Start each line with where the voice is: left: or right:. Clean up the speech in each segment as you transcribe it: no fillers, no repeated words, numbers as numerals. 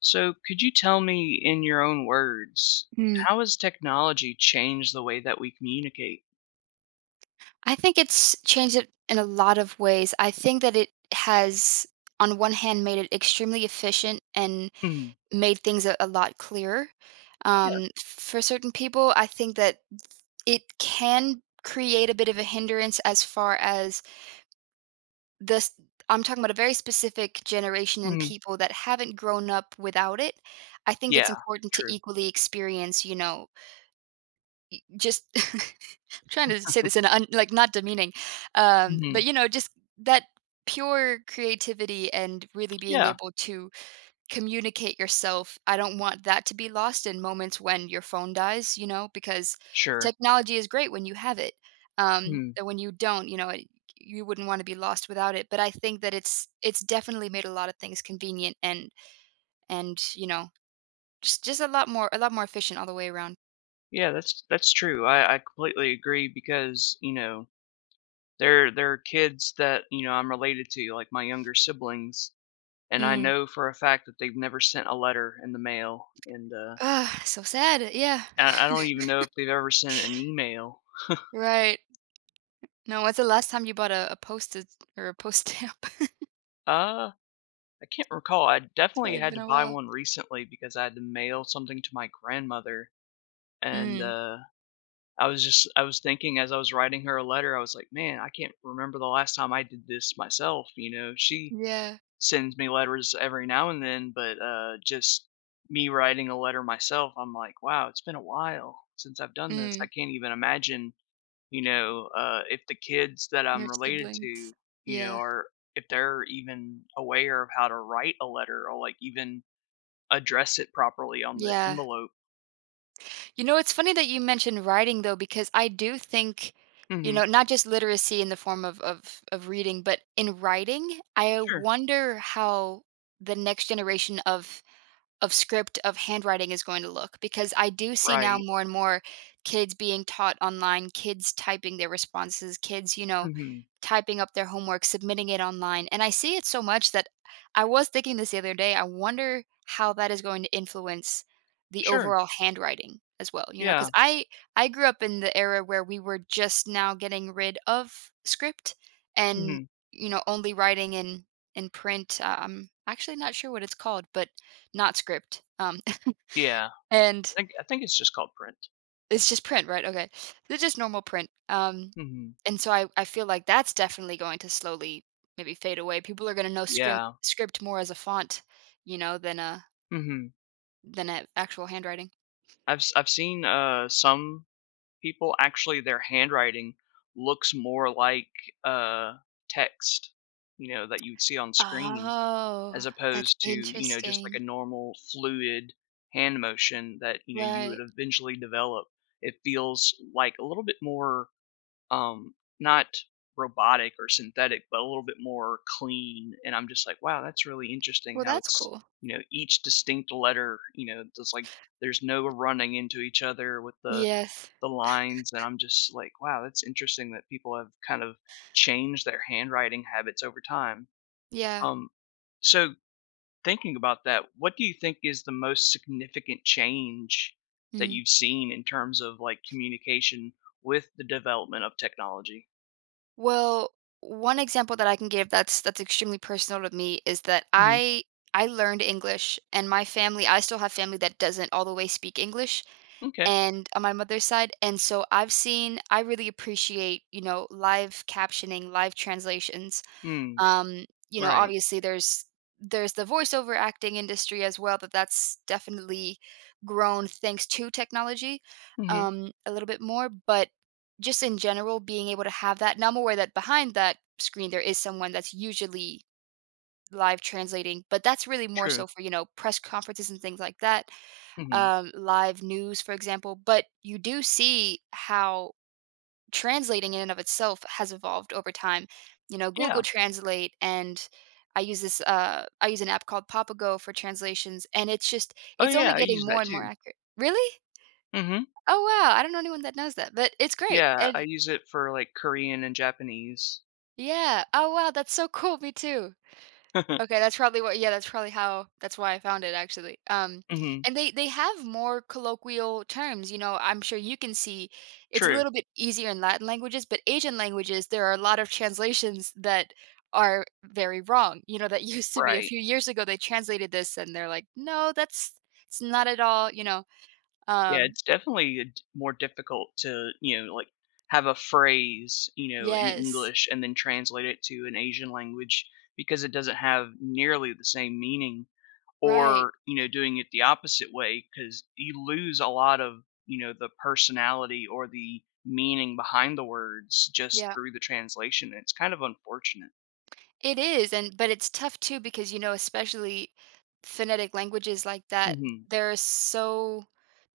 left: So, could you tell me in your own words,
right: Hmm.
left: how has technology changed the way that we communicate?
right: I think it's changed it in a lot of ways. I think that it has, on one hand, made it extremely efficient and
left: Mhm.
right: made things a lot clearer.
left: Yeah.
right: For certain people, I think that it can create a bit of a hindrance as far as this. I'm talking about a very specific generation and
left: Mhm.
right: people that haven't grown up without it. I think it's
left: Yeah.
right: important to
left: True.
right: equally experience, you know, Just I'm trying to say this in a un like, not demeaning,
left: Mhm.
right: but, just that pure creativity and really being
left: Yeah.
right: able to communicate yourself, I don't want that to be lost in moments when your phone dies, you know, because
left: Sure.
right: technology is great when you have it,
left: Mhm.
right: and when you don't, you know, it you wouldn't wanna be lost without it, but I think that it's definitely made a lot of things convenient and, you know, just a lot more efficient all the way around.
left: Yeah, that's true. I completely agree because, you know, there are kids that, you know, I'm related to, like my younger siblings, and I
right: Mm.
left: know for a fact that they've never sent a letter in the mail. And
right: Ugh, so sad, yeah.
left: I don't even know if they've ever sent an email.
right: Right. No, when's the last time you bought a postage or a post stamp?
left: Uh I can't recall. I
right: It's
left: definitely
right: probably
left: had
right: been
left: to
right: a
left: buy
right: while.
left: one recently because I had to mail something to my grandmother, and,
right: Mm,
left: I was thinking as I was writing her a letter, I was like, "Man, I can't remember the last time I did this myself," you know? She
right: yeah.
left: sends me letters every now and then, but, just me writing a letter myself, I'm like, "Wow, it's been a while since I've done this. I
right: Mm,
left: can't even imagine, you know, if the kids that I'm
right: your
left: related to,
right: siblings.
left: you know,
right: Yeah.
left: are if they're even aware of how to write a letter or like even address it properly on the
right: Yeah.
left: envelope."
right: You know, it's funny that you mentioned writing though, because I do think, you
left: Mhm.
right: know, not just literacy in the form of of reading, but in writing, I
left: Sure.
right: wonder how the next generation of script of handwriting is going to look because I do see now
left: Right.
right: more and more kids being taught online, kids typing their responses, kids, you know,
left: Mhm.
right: typing up their homework, submitting it online. And I see it so much that I was thinking this the other day. I wonder how that is going to influence the
left: Sure.
right: overall handwriting as well, you know,
left: Yeah.
right: because I grew up in the era where we were just now getting rid of script and
left: Mhm.
right: you know only writing in print. I'm actually not sure what it's called, but not script,
left: Yeah. I
right: and
left: think I think it's just called print.
right: it's just print, right? Okay. It's just normal print,
left: Mhm.
right: and so I feel like that's definitely going to slowly maybe fade away. People are gonna know script
left: Yeah.
right: script more as a font, you know,
left: Mhm.
right: than a actual handwriting.
left: I've seen some people actually their handwriting looks more like uh text, you know, that you would see on screen as
right: Oh, that's
left: opposed to, you know, just like
right: interesting.
left: a normal fluid hand motion that, you know, you would
right: Right.
left: eventually develop. It feels like a little bit more, um, not robotic or synthetic, but a little bit more clean. And I'm just like, wow, that's really interesting
right: Well,
left: how
right: that's
left: it's,
right: cool.
left: you know, each distinct letter, you know, there's like, there's no running into each other with the,
right: Yes.
left: the lines. And I'm just like, wow, that's interesting that people have kind of changed their handwriting habits over time.
right: Yeah.
left: Um, so thinking about that, what do you think is the most significant change that
right: Mm.
left: you've seen in terms of, like, communication with the development of technology?
right: Well, one example that I can give that's extremely personal to me is that
left: Mhm.
right: I learned English and my family, I still have family that doesn't all the way speak English
left: Okay.
right: and on my mother's side. And so I've seen I really appreciate, you know, live captioning, live translations.
left: Mm,
right: You know
left: right.
right: obviously there's the voiceover acting industry as well, but that's definitely grown thanks to technology,
left: Mhm.
right: a little bit more. But just in general being able to have that. Now I'm aware that behind that screen there is someone that's usually live translating, but that's really more
left: True.
right: so for, you know, press conferences and things like that,
left: Mhm.
right: live news for example. But you do see how translating in and of itself has evolved over time. You know,
left: Yeah.
right: Google Translate. And I use this I use an app called Papago for translations and it's just
left: Oh,
right: it's
left: yeah,
right: only
left: I use
right: getting more
left: that
right: and more
left: too.
right: accurate. Really?
left: Mhm.
right: Oh wow, I don't know anyone that knows that, but it's great.
left: Yeah, I
right: And
left: use it for, like, Korean and Japanese.
right: yeah. Oh wow, that's so cool. Me too. Okay, that's probably what, yeah, that's probably how that's why I found it actually.
left: Mhm.
right: And they have more colloquial terms, you know, I'm sure you can see it's a
left: True.
right: little bit easier in Latin languages, but Asian languages, there are a lot of translations that are very wrong. You know, that used to be a
left: Right.
right: few years ago they translated this and they're like, "No, that's it's not at all, you know."
left: Yeah,
right: Um,
left: it's definitely a d more difficult to, you know, like, have a phrase, you know, in
right: yes.
left: English and then translate it to an Asian language because it doesn't have nearly the same meaning
right: Right.
left: or, you know, doing it the opposite way because you lose a lot of, you know, the personality or the meaning behind the words just
right: Yeah.
left: through the translation, it's kind of unfortunate.
right: It is, and but it's tough too because you know, especially phonetic languages like that,
left: Mhm.
right: there are so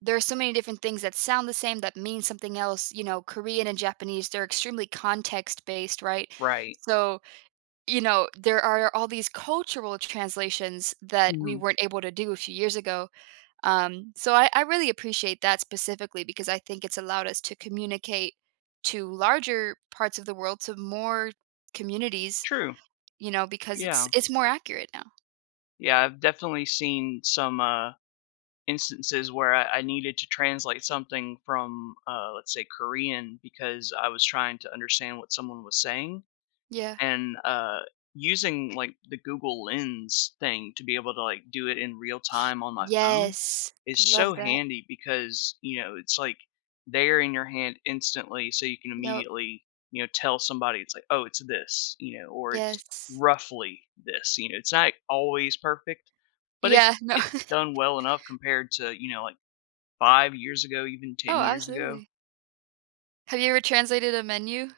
right: there are so many different things that sound the same that mean something else. You know, Korean and Japanese, they're extremely context based, right?
left: Right.
right: So, you know, there are all these cultural translations that we
left: Mhm.
right: weren't able to do a few years ago. So I really appreciate that specifically because I think it's allowed us to communicate to larger parts of the world, to more communities,
left: True.
right: you know, because it's
left: Yeah.
right: it's more accurate now.
left: Yeah, I've definitely seen some, instances where I needed to translate something from, let's say, Korean because I was trying to understand what someone was saying
right: Yeah.
left: and, using, like, the Google Lens thing to be able to, like, do it in real time on my phone
right: Yes. I
left: is so
right: love that.
left: handy because, you know, it's, like, there in your hand instantly so you can
right: Yep.
left: immediately, you know, tell somebody it's like, "Oh, it's this," you know, or "It's
right: Yes.
left: roughly this," you know, it's not always perfect, but it's
right: Yeah, no.
left: it's done well enough compared to, you know, like, 5 years ago, even
right: Oh,
left: 10 years ago.
right: absolutely. Have you ever translated a menu?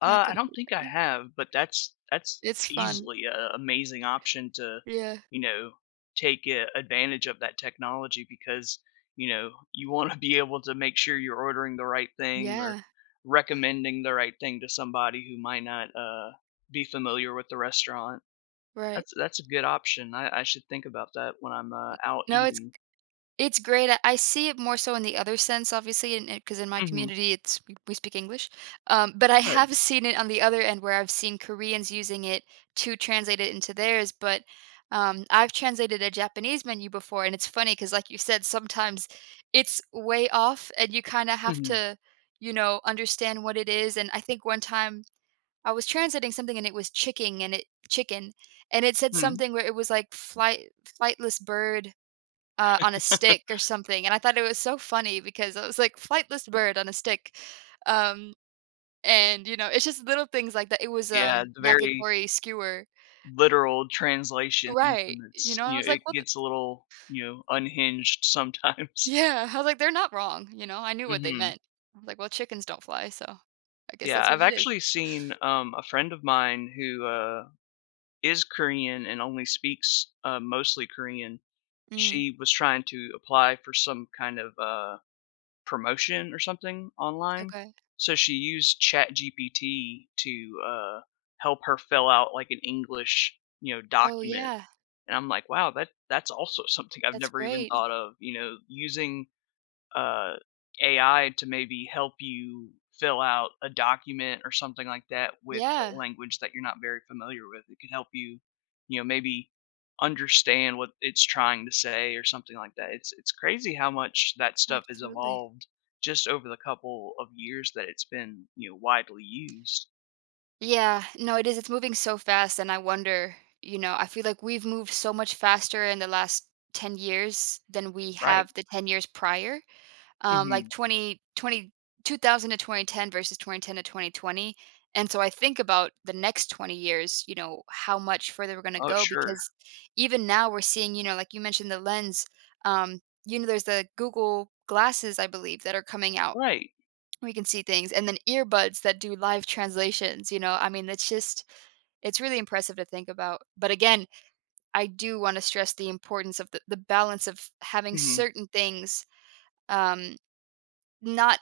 right: Like a
left: I don't
right: food
left: think I
right: menu?
left: have, but that's
right: It's fun.
left: easily a amazing option to,
right: Yeah.
left: you know, take a, advantage of that technology because you know you want to be able to make sure you're ordering the right thing or
right: Yeah.
left: recommending the right thing to somebody who might not be familiar with the restaurant.
right: Right.
left: That's a good option. I should think about that when I'm out
right: No,
left: eating.
right: it's great. I see it more so in the other sense, obviously, and because in my
left: Hmm.
right: community, it's we speak English. But I
left: Right.
right: have seen it on the other end where I've seen Koreans using it to translate it into theirs. But I've translated a Japanese menu before, and it's funny because, like you said, sometimes it's way off, and you kind of have
left: Hmm.
right: to, you know, understand what it is. And I think one time I was translating something, and it was chicken, and chicken, it said
left: Hmm.
right: something where it was like flightless bird on a stick or something, and I thought it was so funny because I was like, "Flightless bird on a stick," um, and, you know, it's just little things like that. It was,
left: Yeah, it's very
right: yakitori skewer.
left: literal translations
right: Right,
left: and
right: you
left: it's
right: know, and I
left: you
right: was
left: know,
right: like,
left: it
right: "What the"
left: gets a little, you know, unhinged sometimes.
right: Yeah, I was like, "They're not wrong," you know, I knew what they
left: Mhm.
right: meant. I was like, "Well, chickens don't fly, so I guess
left: Yeah,
right: that's what
left: I've
right: it is."
left: actually seen, a friend of mine who, is Korean and only speaks, mostly Korean.
right: Mm,
left: She was trying to apply for some kind of, promotion or something online.
right: okay.
left: So she used ChatGPT to, help her fill out like an English, you know,
right: Oh,
left: document.
right: yeah,
left: And I'm like, "Wow, that's also something I've
right: that's
left: never even
right: great.
left: thought of," you know, using, uh, AI to maybe help you fill out a document or something like that with a
right: Yeah,
left: language that you're not very familiar with. It could help you, you know, maybe understand what it's trying to say or something like that. It's crazy how much that stuff has
right: absolutely.
left: evolved just over the couple of years that it's been, you know, widely used.
right: Yeah, no, it is. It's moving so fast, and I wonder, you know, I feel like we've moved so much faster in the last 10 years than we
left: Right.
right: have the 10 years prior. Like
left: Mhm.
right: 20 20 2000 to 2010 versus 2010 to 2020. And so I think about the next 20 years, you know, how much further we're going to
left: Oh,
right: go
left: sure.
right: because even now we're seeing, you know, like you mentioned the lens, um, you know, there's the Google glasses, I believe, that are coming out
left: Right.
right: we can see things, and then earbuds that do live translations, you know? I mean, it's just it's really impressive to think about. But again, I do wanna stress the importance of the balance of having
left: Mhm.
right: certain things, um, not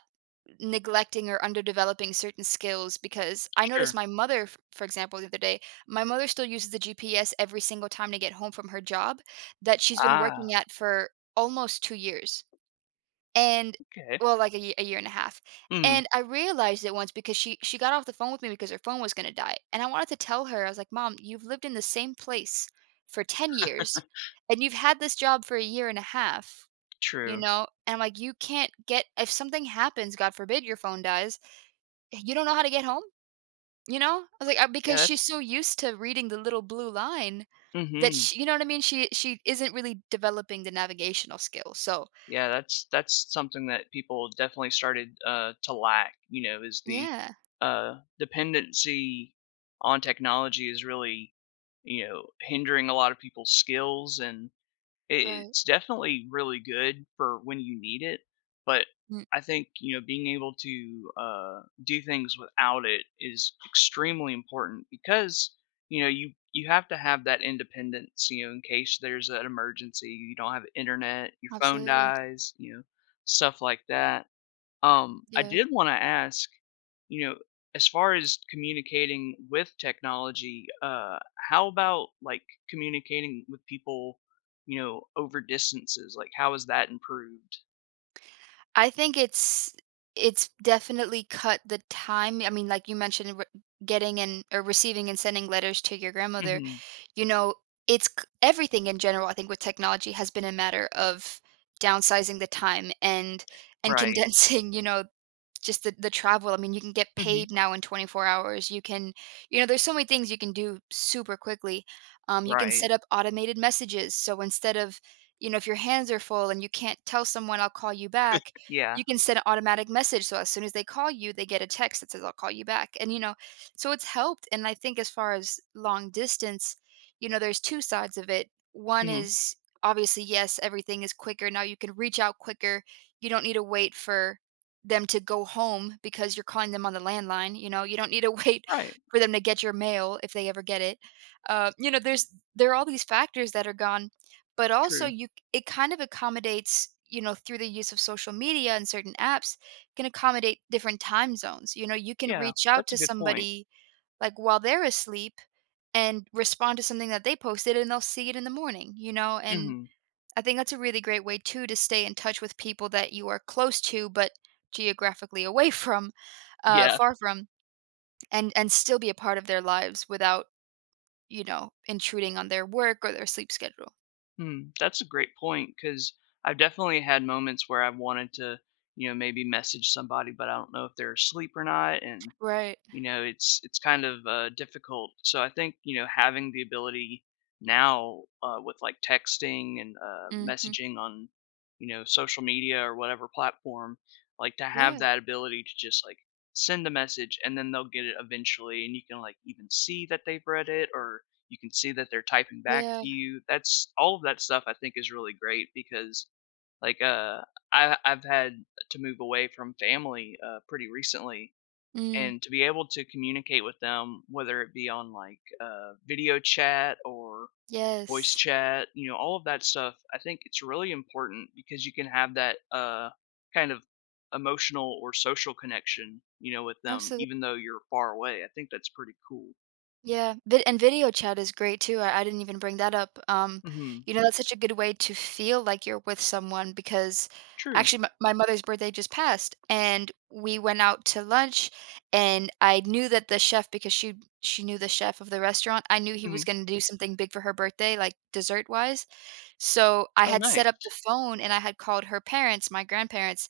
right: neglecting or underdeveloping certain skills because I
left: Sure.
right: noticed my mother, f for example, the other day, my mother still uses the GPS every single time to get home from her job that she's been
left: Ah,
right: working at for almost 2 years. And
left: okay.
right: well, like a year and a half,
left: Mhm.
right: and I realized it once because she got off the phone with me because her phone was gonna die, and I wanted to tell her, I was like, "Mom, you've lived in the same place for 10 years, and you've had this job for a year and a half, you
left: True.
right: know, and I'm like, you can't get if something happens, God forbid your phone dies, you don't know how to get home, you know?" I was like,
left: Yeah,
right: because she's
left: that's
right: so used to reading the little blue line that
left: mhm.
right: she you know what I mean? She isn't really developing the navigational skills, so
left: Yeah, that's something that people definitely started, to lack, you know, is the,
right: Yeah,
left: dependency on technology is really, you know, hindering a lot of people's skills and I
right: right.
left: it's definitely really good for when you need it, but
right: Mm,
left: I think, you know, being able to, do things without it is extremely important because, you know, you have to have that independence, you know, in case there's an emergency, you don't have internet, your phone
right: absolutely.
left: dies, you know, stuff like that. I
right: Yeah.
left: did wanna ask, you know, as far as communicating with technology, how about, like, communicating with people, you know, over distances? Like, how has that improved?
right: I think it's definitely cut the time. I mean, like you mentioned, re- getting and or receiving and sending letters to your grandmother.
left: Mhm.
right: You know, everything in general. I think with technology has been a matter of downsizing the time and
left: Right.
right: condensing. You know, Just the travel, I mean, you can get
left: Mhm.
right: paid now in 24 hours. You can you know, there's so many things you can do super quickly. You can
left: Right.
right: set up automated messages. So instead of, you know, if your hands are full and you can't tell someone I'll call you back,
left: Yeah.
right: you can send an automatic message. So as soon as they call you, they get a text that says I'll call you back. And you know, so it's helped. And I think as far as long distance, you know, there's two sides of it. One
left: Mhm.
right: is obviously yes, everything is quicker. Now you can reach out quicker. You don't need to wait for them to go home because you're calling them on the landline, you know, you don't need to wait
left: Right.
right: for them to get your mail if they ever get it. You know, there's there are all these factors that are gone, but also
left: True.
right: you it kind of accommodates, you know, through the use of social media and certain apps can accommodate different time zones. You know, you can
left: Yeah,
right: reach out
left: that's a
right: to
left: good point.
right: somebody like while they're asleep and respond to something that they posted and they'll see it in the morning, you know, and
left: Mhm.
right: I think that's a really great way too to stay in touch with people that you are close to, but geographically away from,
left: Yeah.
right: far from, and still be a part of their lives without you know intruding on their work or their sleep schedule.
left: Mm, that's a great point because 'cause I've definitely had moments where I've wanted to, you know, maybe message somebody, but I don't know if they're asleep or not, and
right: Right.
left: you know, it's kind of, difficult. So I think, you know, having the ability now, with, like, texting and,
right: hmm
left: messaging on, you know, social media or whatever platform, like, to have
right: Yeah.
left: that ability to just, like, send a message and then they'll get it eventually, and you can, like, even see that they've read it or you can see that they're typing back
right: Yeah.
left: to you. That's all of that stuff I think is really great because, like, I've had to move away from family, pretty recently,
right: Mm.
left: and to be able to communicate with them, whether it be on like video chat or voice
right: Yes.
left: chat, you know, all of that stuff, I think it's really important because you can have that kind of emotional or social connection, you know, with them,
right: Absolutely.
left: even though you're far away. I think that's pretty cool.
right: Yeah, video chat is great too, I didn't even bring that up,
left: Hmm.
right: you know, Mm. that's such a good way to feel like you're with someone because
left: True.
right: actually my mother's birthday just passed, and we went out to lunch, and I knew that the chef because she knew the chef of the restaurant, I knew he
left: Hmm.
right: was gonna do something big for her birthday, like, dessert-wise, so I
left: Oh,
right: had set up the
left: nice.
right: phone and I had called her parents, my grandparents,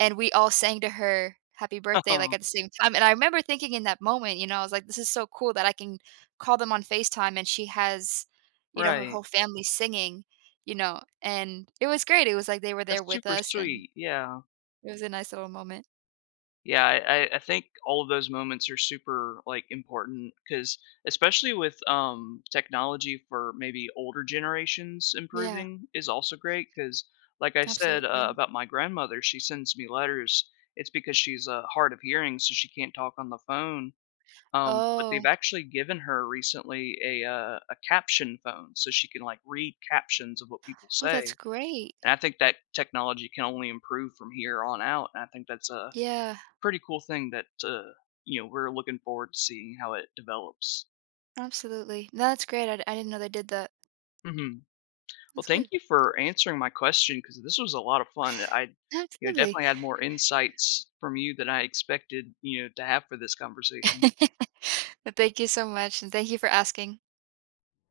right: and we all sang to her happy birthday, like, at the same time, and I remember thinking in that moment, you know, I was like, "This is so cool that I can call them on FaceTime and she has, you know, her
left: Right.
right: whole family singing," you know, and it was great, it was like they were
left: That's
right: there with
left: super
right: us, and
left: sweet. Yeah.
right: it was a nice little moment.
left: Yeah, I think all of those moments are super like important because especially with technology for maybe older generations
right: Yeah,
left: improving is also great because like I said
right: absolutely.
left: about my grandmother, she sends me letters. It's because she's hard of hearing, so she can't talk on the phone. But they've
right: Oh,
left: actually given her recently a caption phone, so she can like read captions of what people
right: oh, that's
left: say.
right: great.
left: And I think that technology can only improve from here on out. And I think that's a
right: Yeah,
left: pretty cool thing that, you know, we're looking forward to seeing how it develops.
right: absolutely. No, that's great, I didn't know they did that.
left: Mhm. Well,
right: That's
left: thank
right: good.
left: you for answering my question because this was a lot of fun. You know,
right: Absolutely.
left: definitely had more insights from you than I expected, you know, to have for this conversation.
right: But thank you so much, and thank you for asking.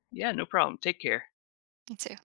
left: Yeah, no problem. Take care.
right: Me too.